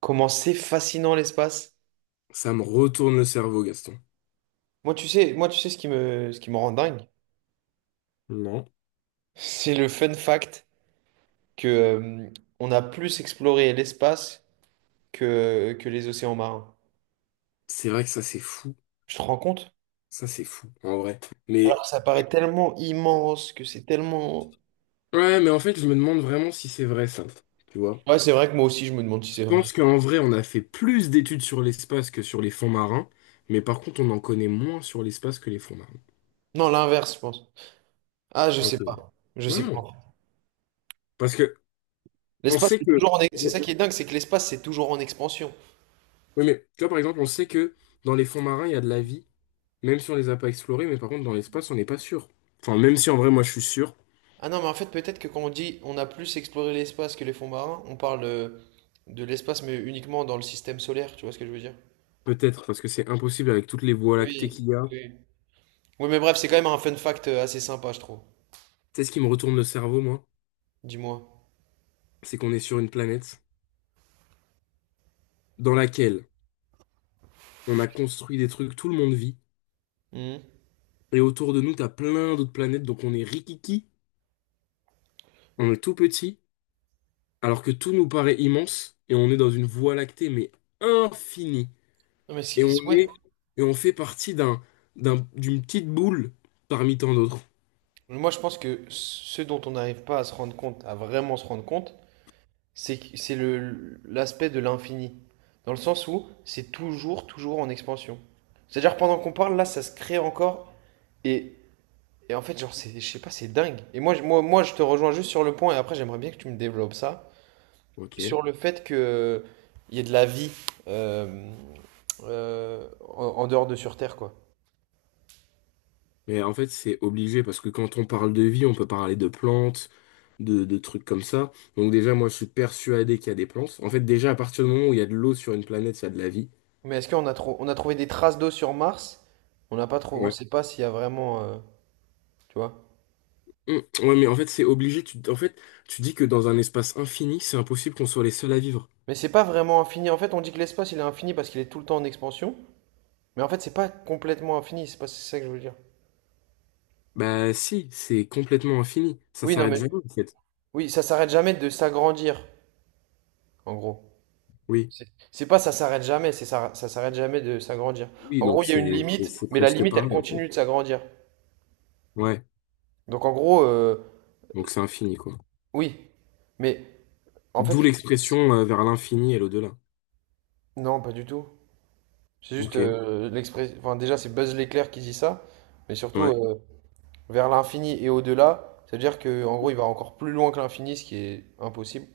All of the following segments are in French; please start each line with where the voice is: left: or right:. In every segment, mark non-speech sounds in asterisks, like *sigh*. right: Comment c'est fascinant l'espace.
left: Ça me retourne le cerveau, Gaston.
right: Moi, tu sais ce qui me rend dingue,
left: Non.
right: c'est le fun fact que on a plus exploré l'espace que les océans marins.
left: C'est vrai que ça, c'est fou.
right: Je te rends compte?
left: Ça, c'est fou, en vrai.
right: Alors
left: Mais,
right: que ça paraît tellement immense que c'est tellement.
left: ouais, mais en fait, je me demande vraiment si c'est vrai, ça. Tu vois?
right: Ouais, c'est vrai que moi aussi, je me demande si
left: Je
right: c'est vrai.
left: pense qu'en vrai, on a fait plus d'études sur l'espace que sur les fonds marins. Mais par contre, on en connaît moins sur l'espace que les fonds marins.
right: Non, l'inverse, je pense. Ah, je
left: Ok.
right: sais pas. Je sais pas.
left: Non. Parce que, on
right: L'espace,
left: sait
right: c'est
left: que.
right: toujours en... ex- C'est ça qui est dingue, c'est que l'espace, c'est toujours en expansion.
left: Oui, mais, tu vois, par exemple, on sait que dans les fonds marins, il y a de la vie. Même si on les a pas explorés, mais par contre, dans l'espace, on n'est pas sûr. Enfin, même si en vrai, moi, je suis sûr.
right: Ah non, mais en fait, peut-être que quand on dit on a plus exploré l'espace que les fonds marins, on parle de l'espace, mais uniquement dans le système solaire, tu vois ce que je veux dire?
left: Peut-être, parce que c'est impossible avec toutes les voies lactées
right: Oui,
left: qu'il y a.
right: oui. Oui, mais bref, c'est quand même un fun fact assez sympa, je trouve.
left: Tu sais ce qui me retourne le cerveau, moi?
right: Dis-moi.
left: C'est qu'on est sur une planète dans laquelle on a construit des trucs, tout le monde vit,
right: Mhm.
left: et autour de nous, t'as plein d'autres planètes, donc on est rikiki, on est tout petit, alors que tout nous paraît immense, et on est dans une voie lactée, mais infinie.
right: Non, mais
left: Et on
right: ouais.
left: est, et on fait partie d'un, d'une petite boule parmi tant d'autres.
right: Moi, je pense que ce dont on n'arrive pas à se rendre compte, à vraiment se rendre compte, c'est le l'aspect de l'infini. Dans le sens où c'est toujours, toujours en expansion. C'est-à-dire, pendant qu'on parle, là, ça se crée encore. Et En fait, genre, c'est, je sais pas, c'est dingue. Moi, je te rejoins juste sur le point, et après, j'aimerais bien que tu me développes ça.
left: Ok.
right: Sur le fait que il y ait de la vie euh, euh, en, en dehors de sur Terre, quoi.
left: Mais en fait, c'est obligé parce que quand on parle de vie, on peut parler de plantes, de trucs comme ça. Donc déjà, moi, je suis persuadé qu'il y a des plantes. En fait, déjà, à partir du moment où il y a de l'eau sur une planète, il y a de la vie.
right: Mais est-ce qu'on a, trou- on a trouvé des traces d'eau sur Mars? On n'a pas trouvé, on
left: Ouais.
right: sait pas s'il y a vraiment, tu vois.
left: Mm. Ouais, mais en fait, c'est obligé. Tu, en fait, tu dis que dans un espace infini, c'est impossible qu'on soit les seuls à vivre.
right: Mais c'est pas vraiment infini. En fait, on dit que l'espace, il est infini parce qu'il est tout le temps en expansion. Mais en fait, c'est pas complètement infini, c'est pas c'est ça que je veux dire.
left: Bah si, c'est complètement infini. Ça
right: Oui, non,
left: s'arrête
right: mais
left: jamais, en fait.
right: oui, ça s'arrête jamais de s'agrandir, en gros.
left: Oui.
right: C'est pas ça s'arrête jamais, c'est ça, ça s'arrête jamais de s'agrandir.
left: Oui,
right: En
left: donc
right: gros, il y a une
left: c'est c'est
right: limite,
left: c'est
right: mais la
left: presque
right: limite, elle
left: pareil, en fait.
right: continue de s'agrandir.
left: Ouais.
right: Donc en gros,
left: Donc c'est infini, quoi.
right: oui, mais en
left: D'où
right: fait,
left: l'expression vers l'infini et l'au-delà.
right: non, pas du tout.
left: Ok.
right: Enfin, déjà, c'est Buzz l'éclair qui dit ça, mais surtout
left: Ouais.
right: euh, vers l'infini et au-delà, c'est-à-dire que en gros, il va encore plus loin que l'infini, ce qui est impossible.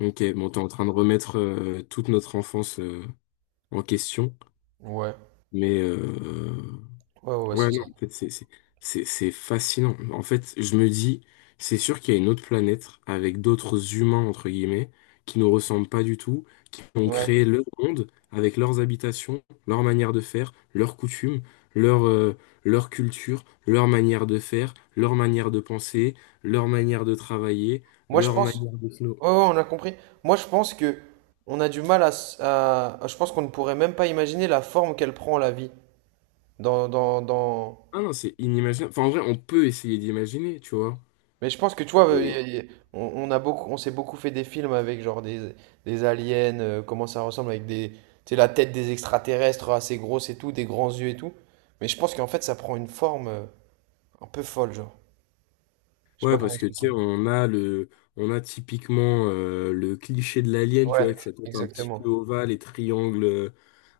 left: Ok, bon, t'es en train de remettre toute notre enfance en question,
right: Ouais,
left: mais
right: ouais, ouais, ouais,
left: ouais,
right: c'est
left: non,
right: ça.
left: en fait, c'est fascinant. En fait, je me dis, c'est sûr qu'il y a une autre planète avec d'autres humains, entre guillemets, qui nous ressemblent pas du tout, qui ont
right: Ouais.
left: créé leur monde avec leurs habitations, leur manière de faire, leurs coutumes, leur, leur culture, leur manière de faire, leur manière de penser, leur manière de travailler,
right: Moi, je
left: leur
right: pense.
left: manière de...
right: Ouais, ouais, on a compris. Moi, je pense que on a du mal à, s- à- je pense qu'on ne pourrait même pas imaginer la forme qu'elle prend la vie dans, dans, dans...
left: Ah non, c'est inimaginable. Enfin, en vrai, on peut essayer d'imaginer, tu vois.
right: Mais je pense que tu vois,
left: Et
right: on a beaucoup, on s'est beaucoup fait des films avec genre des, des aliens, comment ça ressemble avec des, tu sais, la tête des extraterrestres assez grosse et tout, des grands yeux et tout. Mais je pense qu'en fait, ça prend une forme un peu folle, genre. Je sais pas
left: ouais,
right: comment
left: parce que tu
right: expliquer.
left: sais, on a le, on a typiquement le cliché de l'alien, tu
right: Ouais,
left: vois, que ça tête un petit peu
right: exactement.
left: ovale et triangle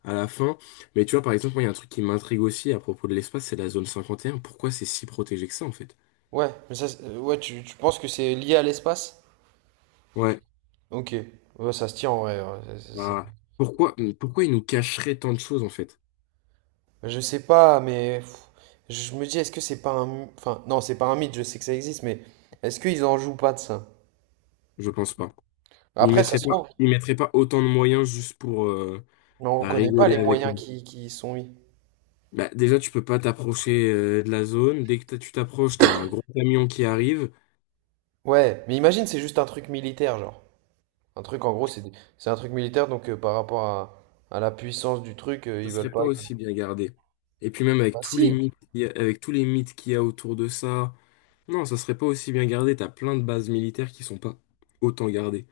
left: à la fin. Mais tu vois, par exemple, moi, il y a un truc qui m'intrigue aussi à propos de l'espace, c'est la zone 51. Pourquoi c'est si protégé que ça, en fait?
right: Ouais, tu, tu penses que c'est lié à l'espace?
left: Ouais.
right: Ok, ouais, ça se tient en vrai.
left: Bah, pourquoi ils nous cacheraient tant de choses, en fait?
right: Je sais pas, mais pff, je me dis, est-ce que c'est pas un... my- Enfin, non, c'est pas un mythe, je sais que ça existe, mais est-ce qu'ils en jouent pas de ça?
left: Je pense pas.
right: Après, ça se trouve,
left: Ils mettraient pas autant de moyens juste pour
right: mais on
left: bah,
right: connaît pas
left: rigoler
right: les
left: avec.
right: moyens qui y sont mis.
left: Bah, déjà, tu peux pas t'approcher de la zone. Dès que tu t'approches, t'as un gros camion qui arrive.
right: Ouais, mais imagine, c'est juste un truc militaire, genre. Un truc, en gros, c'est des- c'est un truc militaire, donc à la puissance du truc,
left: Ça
right: ils veulent
left: serait pas
right: pas... que-
left: aussi bien gardé. Et puis même avec
right: Bah
left: tous les
right: si!
left: mythes, qu'il y a- avec tous les mythes qu'il y a autour de ça, non, ça serait pas aussi bien gardé. T'as plein de bases militaires qui sont pas autant gardées.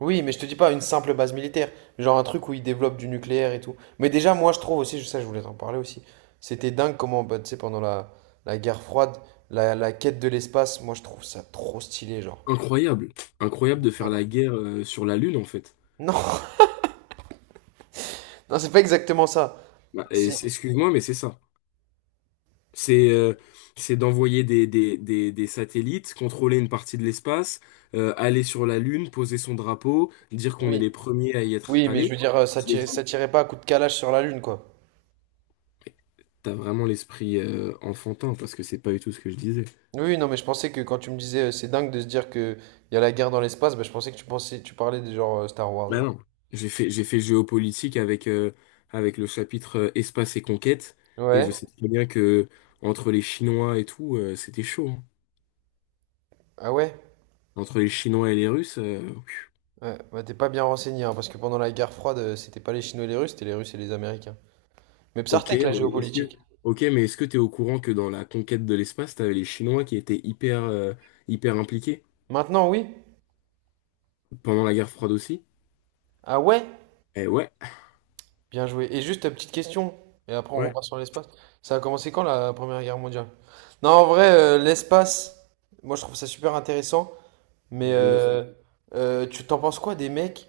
right: Oui, mais je te dis pas une simple base militaire, genre un truc où ils développent du nucléaire et tout. Mais déjà, moi, je trouve aussi, ça, je voulais t'en parler aussi. C'était dingue comment, bah, tu sais, pendant la, la guerre froide, la quête de l'espace, moi, je trouve ça trop stylé, genre.
left: Incroyable, incroyable de faire
right: Incroyable.
left: la guerre sur la Lune en fait.
right: Non, *laughs* non, c'est pas exactement ça.
left: Bah,
right: Si,
left: excuse-moi, mais c'est ça. C'est euh, c'est d'envoyer des satellites, contrôler une partie de l'espace, aller sur la Lune, poser son drapeau, dire qu'on est
right: oui,
left: les premiers à y être
right: oui, mais je
left: allés.
right: veux dire, euh,
left: Je l'ai dit,
right: ça tirait pas à coup de calage sur la Lune, quoi.
left: t'as vraiment l'esprit enfantin parce que c'est pas du tout ce que je disais.
right: Oui, non, mais je pensais que quand tu me disais, c'est dingue de se dire que il y a la guerre dans l'espace, bah, je pensais que tu pensais, tu parlais des genre Star Wars,
left: Bah
right: genre.
left: non, j'ai fait géopolitique avec, avec le chapitre espace et conquête et je
right: Ouais.
left: sais très bien que entre les Chinois et tout, c'était chaud, hein.
right: Ah ouais?
left: Entre les Chinois et les Russes,
right: Ouais, bah t'es pas bien renseigné, hein, parce que pendant la guerre froide, c'était pas les Chinois et les Russes, c'était les Russes et les Américains. Mais
left: ok,
right: Psartek, la géopolitique.
left: ok, mais est-ce que t'es au courant que dans la conquête de l'espace, t'avais les Chinois qui étaient hyper, hyper impliqués
right: Maintenant, oui.
left: pendant la guerre froide aussi?
right: Ah ouais?
left: Eh ouais,
right: Bien joué. Et juste, petite question, et après on
left: ouais,
right: repart sur l'espace. Ça a commencé quand la Première Guerre mondiale? Non, en vrai, l'espace, moi je trouve ça super intéressant, mais
left: en 1910.
right: tu t'en penses quoi des mecs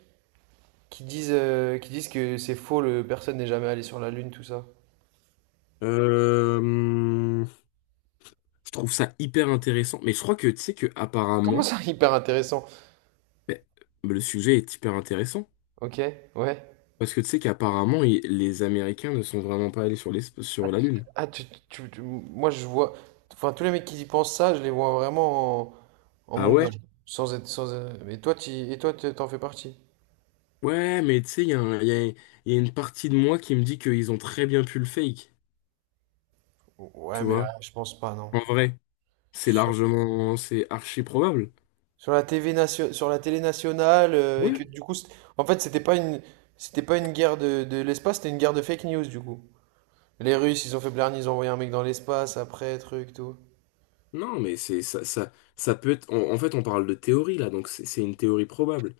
right: qui disent que c'est faux, le, personne n'est jamais allé sur la Lune, tout ça?
left: Euh, hum, je trouve ça hyper intéressant, mais je crois que tu sais que
right: Comment
left: apparemment,
right: ça, hyper intéressant?
left: ben, le sujet est hyper intéressant
right: Ok, ouais.
left: parce que tu sais qu'apparemment les Américains ne sont vraiment pas allés sur l'espace, sur la Lune.
right: Ah, moi je vois. Enfin, tous les mecs qui y pensent ça, je les vois vraiment en, en
left: Ah
right: Mongol.
left: ouais?
right: Sans être. Et toi, t'en fais partie.
left: Ouais, mais tu sais, il y a une partie de moi qui me dit qu'ils ont très bien pu le fake, tu
right: Ouais, mais
left: vois,
right: je pense pas, non.
left: en vrai.
right: Je
left: C'est
right: suis sûr.
left: largement, c'est archi probable.
right: Sur la télé nationale, et que
left: Oui.
right: du coup. C't- En fait, c'était pas une. C'était pas une guerre de l'espace, c'était une guerre de fake news, du coup. Les Russes, ils ont fait Blarney, ils ont envoyé un mec dans l'espace, après, truc, tout.
left: Non, mais c'est ça, ça peut être. En fait, on parle de théorie là, donc c'est une théorie probable.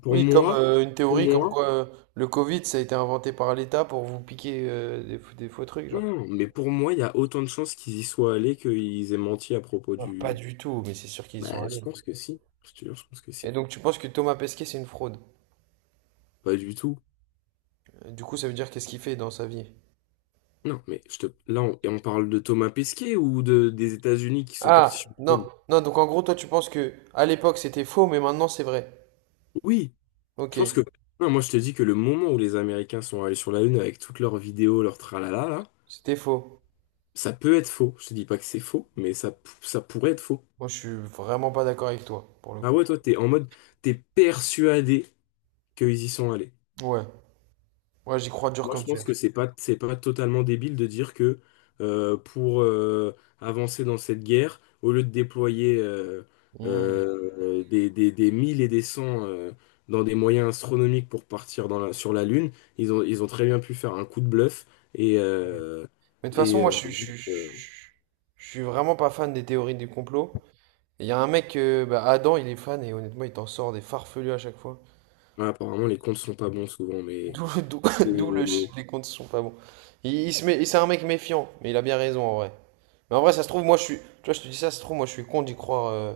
left: Pour
right: Oui, comme
left: moi,
right: une
left: pour
right: théorie, comme
left: moi,
right: quoi le Covid, ça a été inventé par l'État pour vous piquer des faux trucs,
left: non,
right: genre.
left: non, mais pour moi, il y a autant de chances qu'ils y soient allés qu'ils aient menti à propos
right: Ah, pas
left: du.
right: du tout, mais c'est sûr qu'ils y sont
left: Bah, je
right: allés.
left: pense que si. Je te jure, je pense que
right: Et
left: si.
right: donc tu penses que Thomas Pesquet c'est une fraude?
left: Pas du tout.
right: Du coup ça veut dire qu'est-ce qu'il fait dans sa vie?
left: Non, mais je te... là, et on parle de Thomas Pesquet ou de, des États-Unis qui sont partis sur
right: Ah
left: la
right: non
left: Lune.
right: non donc en gros toi tu penses que à l'époque c'était faux mais maintenant c'est vrai.
left: Oui, je
right: Ok,
left: pense que. Non, moi, je te dis que le moment où les Américains sont allés sur la Lune avec toutes leurs vidéos, leurs tralala, là,
right: c'était faux.
left: ça peut être faux. Je te dis pas que c'est faux, mais ça, ça pourrait être faux.
right: Moi je suis vraiment pas d'accord avec toi pour le
left: Ah
right: coup.
left: ouais, toi, t'es persuadé qu'ils y sont allés.
right: Ouais, ouais, j'y crois dur
left: Moi, je
right: comme fer.
left: pense que c'est pas totalement débile de dire que pour avancer dans cette guerre, au lieu de déployer
right: Hmm.
left: des mille et des cents dans des moyens astronomiques pour partir dans sur la Lune, ils ont très bien pu faire un coup de bluff et, euh,
right: Mais de toute
left: et
right: façon moi
left: euh, juste, euh,
right: je suis vraiment pas fan des théories du complot. Et il y a un mec Adam il est fan et honnêtement il t'en sort des farfelus à chaque fois.
left: ouais, apparemment les comptes sont pas bons souvent, mais.
right: D'où d'où- *laughs* d'où
left: Et-
right: les comptes sont pas bons. Il se met, c'est un mec méfiant, mais il a bien raison en vrai. Mais en vrai, ça se trouve, moi je suis. Tu vois, je te dis ça, ça se trouve, moi je suis con d'y croire.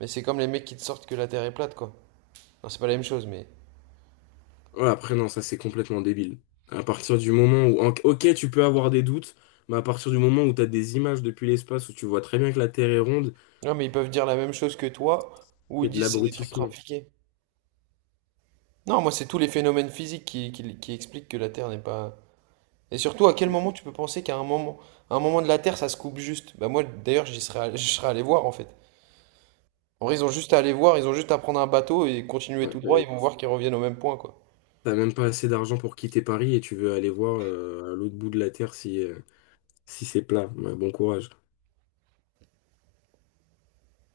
right: Mais c'est comme les mecs qui te sortent que la Terre est plate, quoi. Non, c'est pas la même chose, mais.
left: Ouais, après, non, ça c'est complètement débile. À partir du moment où. Ok, tu peux avoir des doutes, mais à partir du moment où tu as des images depuis l'espace où tu vois très bien que la Terre est ronde,
right: Non, mais ils peuvent dire la même chose que toi, ou ils
left: c'est de
right: disent c'est des trucs
left: l'abrutissement.
right: trafiqués. Non, moi c'est tous les phénomènes physiques qui expliquent que la Terre n'est pas. Et surtout, à quel moment tu peux penser qu'à un moment, à un moment de la Terre, ça se coupe juste? Bah moi, d'ailleurs, je serais allé voir en fait. En vrai, ils ont juste à aller voir, ils ont juste à prendre un bateau et continuer
left: Ouais,
right: tout droit, ils vont voir qu'ils reviennent au même point, quoi.
left: t'as même pas assez d'argent pour quitter Paris et tu veux aller voir à l'autre bout de la Terre si, si c'est plat. Ouais, bon courage.